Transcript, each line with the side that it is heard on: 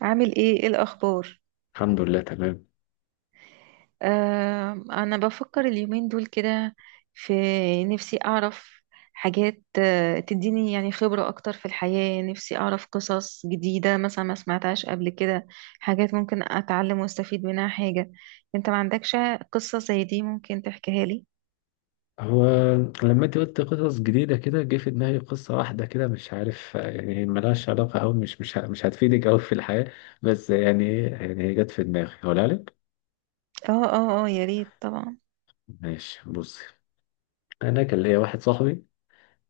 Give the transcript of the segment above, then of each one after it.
right: عامل ايه الاخبار؟
left: الحمد لله تمام.
right: انا بفكر اليومين دول كده. في نفسي اعرف حاجات تديني يعني خبرة اكتر في الحياة. نفسي اعرف قصص جديدة مثلا ما سمعتهاش قبل كده، حاجات ممكن اتعلم واستفيد منها. حاجة، انت ما عندكش قصة زي دي ممكن تحكيها لي؟
left: هو لما انت قلت قصص جديدة كده جه في دماغي قصة واحدة كده، مش عارف، يعني هي ملهاش علاقة أوي، مش هتفيدك أوي في الحياة. بس يعني ايه، يعني هي جت في دماغي هقولها لك.
right: اه اه اه، يا ريت طبعا.
left: ماشي، بصي. أنا كان ليا واحد صاحبي،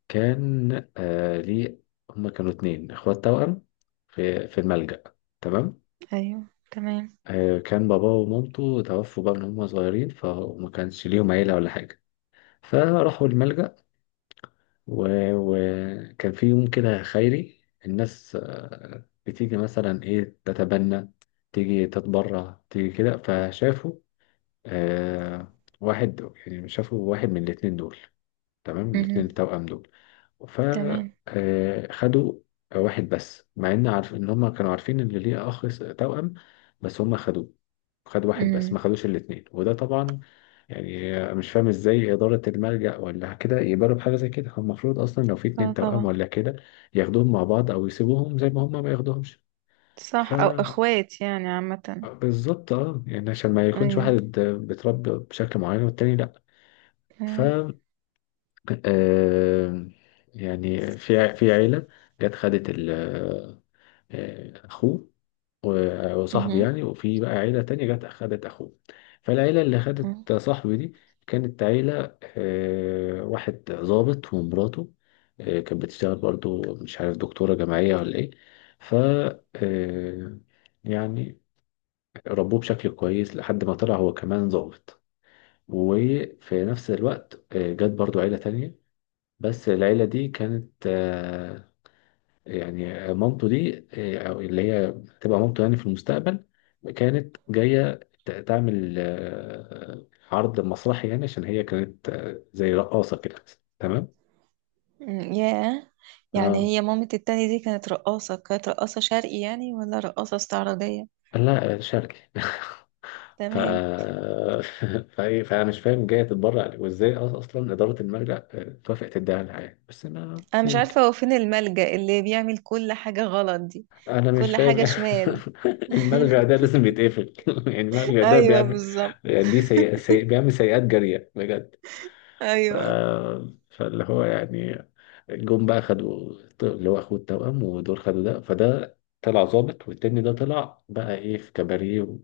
left: كان ليه، هما كانوا اتنين اخوات توأم في الملجأ، تمام.
right: ايوه، تمام.
left: آه، كان باباه ومامته توفوا بقى من هما صغيرين، فما كانش ليهم عيلة ولا حاجة، فراحوا الملجأ. وكان في يوم كده خيري الناس، بتيجي مثلا ايه تتبنى، تيجي تتبرع، تيجي كده، فشافوا آه واحد، يعني شافوا واحد من الاتنين دول، تمام، الاتنين
right: مهم.
left: التوأم دول.
right: تمام.
left: فخدوا واحد بس، مع ان عارف ان هم كانوا عارفين ان ليه اخ توأم، بس هم خدوه، خدوا واحد بس ما
right: مهم.
left: خدوش الاتنين. وده طبعا يعني مش فاهم ازاي إدارة الملجأ ولا كده يقبلوا بحاجة زي كده، هم المفروض أصلا لو في اتنين
right: اه،
left: توأم
right: طبعا.
left: ولا كده ياخدوهم مع بعض أو يسيبوهم زي ما هم، ما ياخدوهمش. ف
right: صح، او اخوات يعني عامة.
left: بالظبط اه، يعني عشان ما يكونش واحد
right: ايوه.
left: بيتربى بشكل معين والتاني لأ. ف
right: مهم.
left: آه يعني في في عيلة جت خدت ال اخوه، وصاحبه يعني، وفي بقى عيله تانية جت اخدت اخوه. فالعيله اللي
right: مهم.
left: اخدت صاحبي دي كانت عيله واحد ضابط ومراته، كانت بتشتغل برضو، مش عارف دكتوره جامعيه ولا ايه. ف آه، يعني ربوه بشكل كويس لحد ما طلع هو كمان ضابط. وفي نفس الوقت جت برضو عيله تانية، بس العيلة دي كانت يعني مامته دي أو اللي هي تبقى مامته يعني في المستقبل، كانت جاية تعمل عرض مسرحي يعني، عشان هي كانت زي رقاصة كده، تمام.
right: أمم، ياه. يعني
left: اه
right: هي مامة التاني دي كانت رقاصة كانت رقاصة شرقي يعني، ولا رقاصة استعراضية؟
left: لا شرقي. ف...
right: تمام.
left: فايه، فانا مش فاهم جايه تتبرع ليه وازاي اصلا اداره المرجع توافق تديها لها يعني، بس انا
right: أنا مش
left: يمكن
right: عارفة هو فين الملجأ اللي بيعمل كل حاجة غلط دي،
left: انا مش
right: كل حاجة
left: فاهم.
right: شمال.
left: المرجع ده لازم يتقفل. يعني المرجع ده
right: ايوه،
left: بيعمل،
right: بالظبط.
left: يعني دي بيعمل سيئات جاريه بجد. ف...
right: ايوه.
left: فاللي هو يعني جم بقى خدوا اللي هو اخوه التوأم، ودول خدوا ده، فده طلع ظابط، والتاني ده طلع بقى ايه في كباريه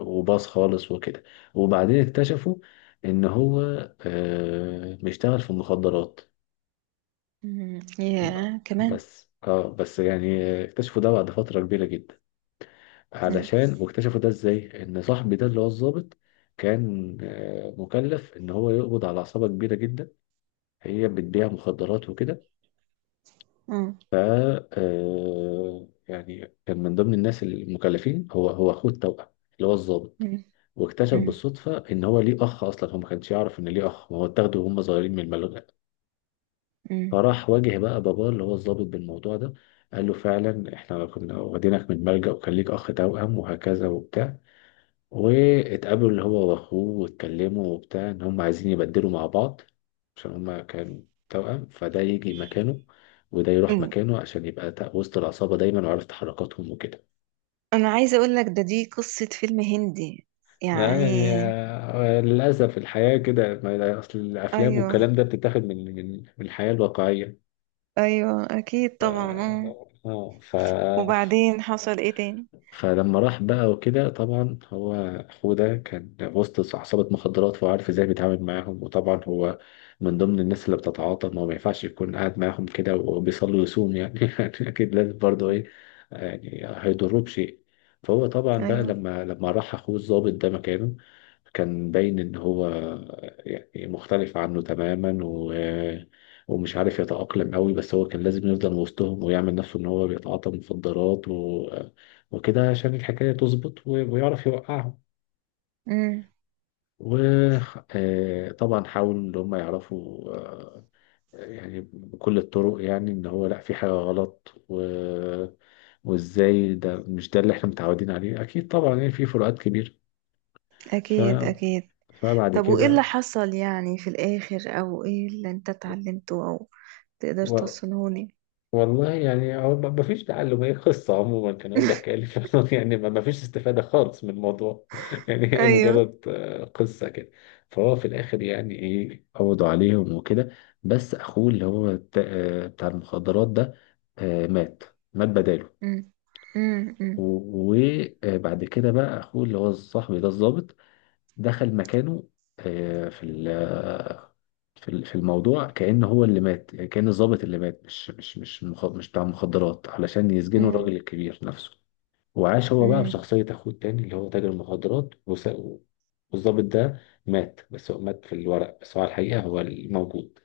left: وباص خالص وكده. وبعدين اكتشفوا ان هو بيشتغل في المخدرات.
right: أمم، ياه كمان.
left: بس اه، بس يعني اكتشفوا ده بعد فترة كبيرة جدا.
right: أمم،
left: علشان واكتشفوا ده ازاي ان صاحبي ده اللي هو الظابط، كان مكلف ان هو يقبض على عصابة كبيرة جدا هي بتبيع مخدرات وكده.
right: مم.
left: ف آه، يعني كان من ضمن الناس المكلفين هو اخوه التوأم اللي هو الضابط.
right: أمم،
left: واكتشف
right: أمم،
left: بالصدفة ان هو ليه اخ، اصلا هو ما كانش يعرف ان ليه اخ، ما هو اتاخده وهم صغيرين من الملجأ.
right: أمم،
left: فراح واجه بقى باباه اللي هو الضابط بالموضوع ده، قال له فعلا احنا كنا واخدينك من الملجأ وكان ليك اخ توأم وهكذا وبتاع. واتقابلوا اللي هو واخوه واتكلموا وبتاع ان هم عايزين يبدلوا مع بعض، عشان هم كانوا توأم، فده يجي مكانه وده يروح
right: أمم.
left: مكانه عشان يبقى وسط العصابة دايما وعارف تحركاتهم وكده.
right: أنا عايزة أقول لك دي قصة فيلم هندي
left: يعني
right: يعني.
left: للأسف الحياة كده، أصل الأفلام
right: ايوه.
left: والكلام ده بتتاخد من الحياة الواقعية.
right: ايوه اكيد طبعا
left: اه
right: آه. وبعدين حصل ايه تاني؟
left: فلما راح بقى وكده طبعا هو، أخوه ده كان وسط عصابة مخدرات فهو عارف ازاي بيتعامل معاهم، وطبعا هو من ضمن الناس اللي بتتعاطى، ما هو ما ينفعش يكون قاعد معاهم كده وبيصلي ويصوم يعني. يعني أكيد لازم برضه إيه، يعني هيضروه بشيء. فهو طبعا بقى
right: أيوه.
left: لما راح أخوه الضابط ده مكانه، كان باين إن هو يعني مختلف عنه تماما ومش عارف يتأقلم قوي، بس هو كان لازم يفضل وسطهم ويعمل نفسه إن هو بيتعاطى مخدرات وكده عشان الحكاية تظبط ويعرف يوقعهم.
right: أمم.
left: وطبعا حاول ان هم يعرفوا يعني بكل الطرق يعني ان هو لا في حاجة غلط وازاي ده مش ده اللي احنا متعودين عليه اكيد طبعا، يعني في فروقات كبيرة. ف...
right: أكيد أكيد.
left: فبعد
right: طب وإيه اللي
left: كده
right: حصل يعني في الآخر، أو إيه اللي أنت اتعلمته، أو تقدر
left: و...
right: توصلهوني؟
left: والله يعني هو ما فيش تعلم، هي قصة عموما كان هو بيحكي لي فعلا. يعني ما فيش استفادة خالص من الموضوع. يعني هي
right: أيوه.
left: مجرد قصة كده. فهو في الآخر يعني إيه قبضوا عليهم وكده، بس أخوه اللي هو بتاع بتاع المخدرات ده مات، مات بداله.
right: أمم، أمم، أمم،
left: و- وبعد كده بقى أخوه اللي هو صاحبي ده الضابط دخل مكانه في في في الموضوع كأن هو اللي مات، يعني كأن الضابط اللي مات مش بتاع مخدرات علشان يسجنوا
right: أمم،
left: الراجل الكبير نفسه. وعاش هو بقى
right: أمم،
left: بشخصية أخوه التاني اللي هو تاجر مخدرات والضابط ده مات، بس هو مات في الورق، بس هو على الحقيقة هو الموجود.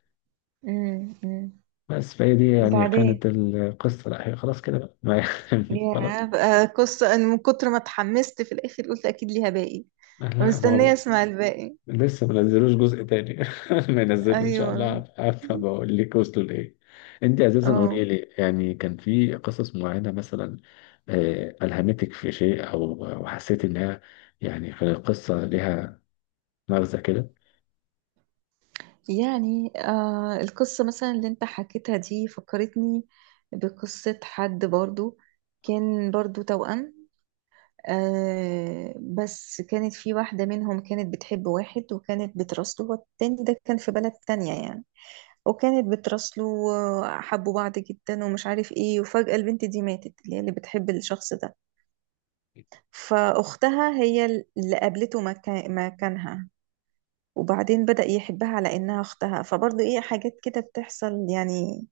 right: أمم، أمم.
left: بس فهي دي يعني
right: بعدين
left: كانت القصة، لا هي خلاص كده بقى. يعني،
right: يا
left: خلاص.
right: بقى قصة، أنا من كتر ما اتحمست في الآخر قلت أكيد ليها باقي،
left: لا ما
right: ومستنية
left: هو
right: أسمع الباقي.
left: لسه ما نزلوش جزء تاني. ما ينزلوا ان شاء الله
right: أيوه.
left: هبقى بقول لك وصلوا لايه. انت اساسا
right: اه،
left: قولي لي، يعني كان في قصص معينه مثلا الهمتك في شيء او أو حسيت انها يعني في القصه لها مغزى كده.
right: يعني القصة مثلا اللي انت حكيتها دي فكرتني بقصة حد برضو كان برضو توأم. بس كانت في واحدة منهم كانت بتحب واحد، وكانت بتراسله، والتاني ده كان في بلد تانية يعني. وكانت بتراسله وحبوا بعض جدا ومش عارف ايه، وفجأة البنت دي ماتت، اللي هي اللي بتحب الشخص ده. فأختها هي اللي قابلته مكانها. وبعدين بدأ يحبها على إنها أختها، فبرضه ايه حاجات كده بتحصل يعني.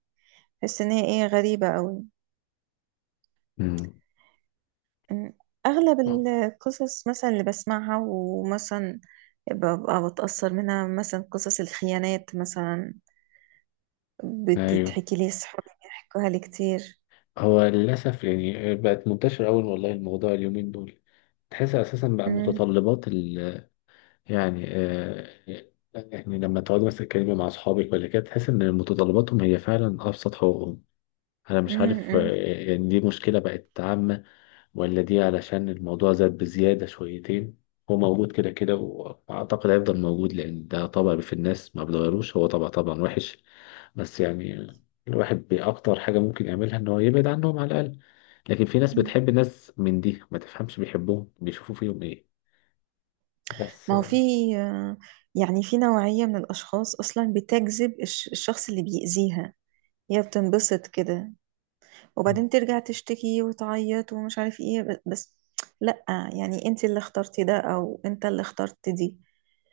right: تحس إن هي ايه غريبة أوي.
left: امم
right: أمم. أغلب القصص مثلا اللي بسمعها، ومثلا ببقى بتأثر منها، مثلا قصص الخيانات مثلا،
left: ايوه.
right: بتتحكي لي، صحابي بيحكوها لي كتير.
left: هو للاسف يعني بقت منتشره قوي والله الموضوع اليومين دول، تحس اساسا بقى
right: أمم،
left: متطلبات، يعني يعني لما تقعد مثلا تتكلمي مع أصحابك ولا كده تحس إن متطلباتهم هي فعلا أبسط حقوقهم. أنا مش
right: أمم،
left: عارف
right: أمم،
left: يعني دي مشكلة بقت عامة ولا دي علشان الموضوع زاد بزيادة شويتين. هو موجود كده كده وأعتقد هيفضل موجود، لأن ده طبع في الناس ما بيتغيروش، هو طبع طبعا وحش. بس يعني الواحد بأكتر حاجة ممكن يعملها إن هو يبعد عنهم على الأقل، لكن في ناس
right: أمم.
left: بتحب ناس من دي، ما تفهمش بيحبوهم بيشوفوا فيهم إيه. بس
right: ما هو في آه، يعني في نوعية من الأشخاص أصلا بتجذب الشخص اللي بيأذيها، هي بتنبسط كده، وبعدين ترجع تشتكي وتعيط ومش عارف ايه، بس لأ، يعني انت اللي اخترتي ده، أو انت اللي اخترت دي.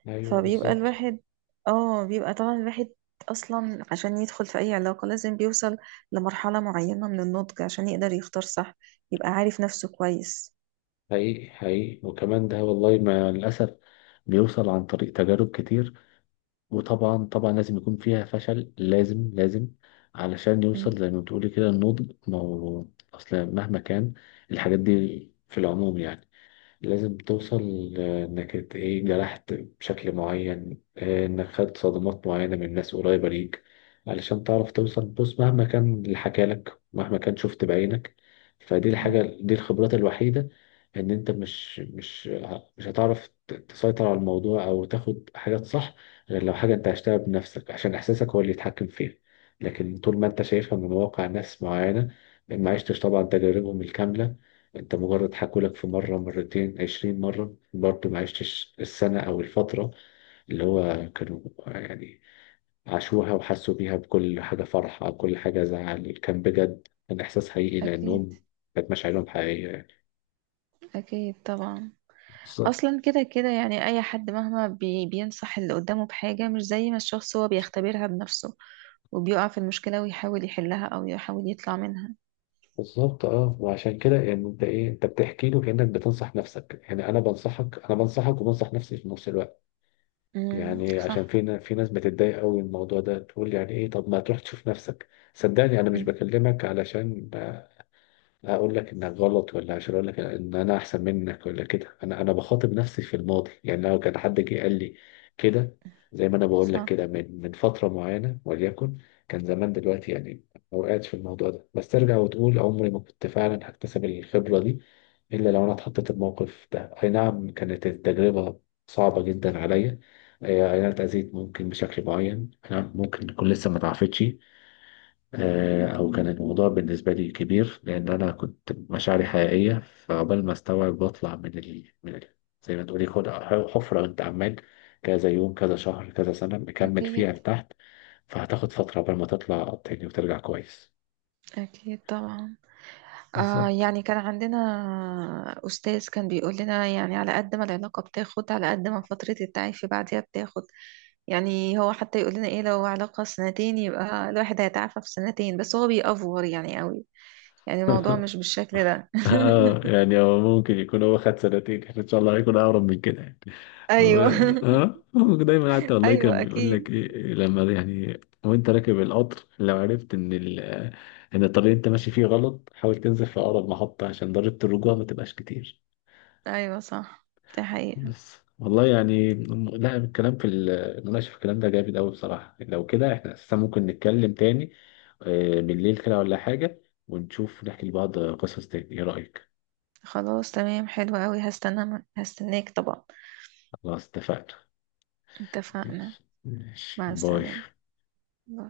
left: أيوه
right: فبيبقى
left: بالظبط.
right: الواحد اه بيبقى طبعا الواحد اصلا عشان يدخل في اي علاقة لازم بيوصل لمرحلة معينة من النضج عشان يقدر يختار صح، يبقى عارف نفسه كويس.
left: حقيقي حقيقي، وكمان ده والله مع الأسف بيوصل عن طريق تجارب كتير، وطبعا طبعا لازم يكون فيها فشل، لازم لازم علشان
right: مم.
left: يوصل زي ما بتقولي كده النضج، ما هو أصل مهما كان الحاجات دي في العموم يعني لازم توصل، لإنك إيه جرحت بشكل معين، إنك خدت صدمات معينة من ناس قريبة ليك علشان تعرف توصل، بص مهما كان اللي حكالك مهما كان شفت بعينك، فدي
right: مم.
left: الحاجة دي الخبرات الوحيدة. إن أنت مش هتعرف تسيطر على الموضوع أو تاخد حاجات صح غير لو حاجة أنت عشتها بنفسك، عشان إحساسك هو اللي يتحكم فيها. لكن طول ما أنت شايفها من واقع ناس معينة، ما عشتش طبعا تجاربهم الكاملة، انت مجرد حكولك في مرة مرتين 20 مرة، برضه ما عشتش السنة أو الفترة اللي هو كانوا يعني عاشوها وحسوا بيها، بكل حاجة فرح أو كل حاجة زعل كان بجد، كان إحساس حقيقي
right: أكيد
left: لأنهم كانت مشاعرهم حقيقية يعني.
right: أكيد طبعا.
left: بالظبط.
right: أصلا كده كده يعني أي حد مهما بينصح اللي قدامه بحاجة مش زي ما الشخص هو بيختبرها بنفسه، وبيقع في المشكلة ويحاول يحلها أو يحاول يطلع منها.
left: بالظبط اه، وعشان كده يعني انت ايه انت بتحكي له كانك بتنصح نفسك، يعني انا بنصحك انا بنصحك وبنصح نفسي في نفس الوقت.
right: مم.
left: يعني عشان
right: صح.
left: في في ناس بتتضايق قوي من الموضوع ده، تقول يعني ايه طب ما تروح تشوف نفسك. صدقني انا مش
right: مم.
left: بكلمك علشان هقول لك انك غلط ولا عشان اقول لك ان انا احسن منك ولا كده، انا بخاطب نفسي في الماضي، يعني لو كان حد جه قال لي كده زي ما انا بقول لك
right: صح.
left: كده من فتره معينه وليكن كان زمان دلوقتي، يعني ما وقعتش في الموضوع ده، بس ترجع وتقول عمري ما كنت فعلا هكتسب الخبره دي الا لو انا اتحطيت الموقف ده. اي نعم كانت التجربه صعبه جدا عليا، اي أي نعم اتاذيت ممكن بشكل معين، أي نعم ممكن تكون لسه ما اتعافتش، او كان الموضوع بالنسبه لي كبير لان انا كنت مشاعري حقيقيه، فعقبال ما استوعب بطلع من زي ما تقولي خد حفره انت عمال كذا يوم كذا شهر كذا سنه مكمل
right: أكيد
left: فيها لتحت، فهتاخد فتره عقبال ما تطلع تاني وترجع كويس.
right: أكيد طبعا.
left: بالظبط.
right: يعني كان عندنا أستاذ كان بيقول لنا يعني على قد ما العلاقة بتاخد، على قد ما فترة التعافي بعدها بتاخد. يعني هو حتى يقول لنا إيه، لو علاقة سنتين يبقى الواحد هيتعافى في سنتين، بس هو بيأفور يعني قوي، يعني الموضوع مش بالشكل ده.
left: اه يعني هو ممكن يكون هو خد سنتين، احنا ان شاء الله هيكون اقرب من كده يعني. هو
right: أيوه.
left: اه هو دايما حتى والله
right: أيوه
left: كان بيقول لك
right: أكيد.
left: ايه، لما يعني وانت راكب القطر لو عرفت ان ان الطريق اللي انت ماشي فيه غلط، حاول تنزل في اقرب محطة عشان ضريبة الرجوع ما تبقاش كتير.
right: أيوه صح، دي حقيقة.
left: بس والله يعني لا الكلام في المناقشة في الكلام ده جامد قوي بصراحة، لو كده احنا اساسا ممكن نتكلم تاني بالليل كده ولا حاجة، ونشوف نحكي لبعض قصص تاني، ايه رأيك؟
right: خلاص تمام، حلو قوي، هستناك طبعا.
left: خلاص اتفقنا.
right: اتفقنا.
left: ماشي ماشي،
right: مع
left: باي.
right: السلامة. باي.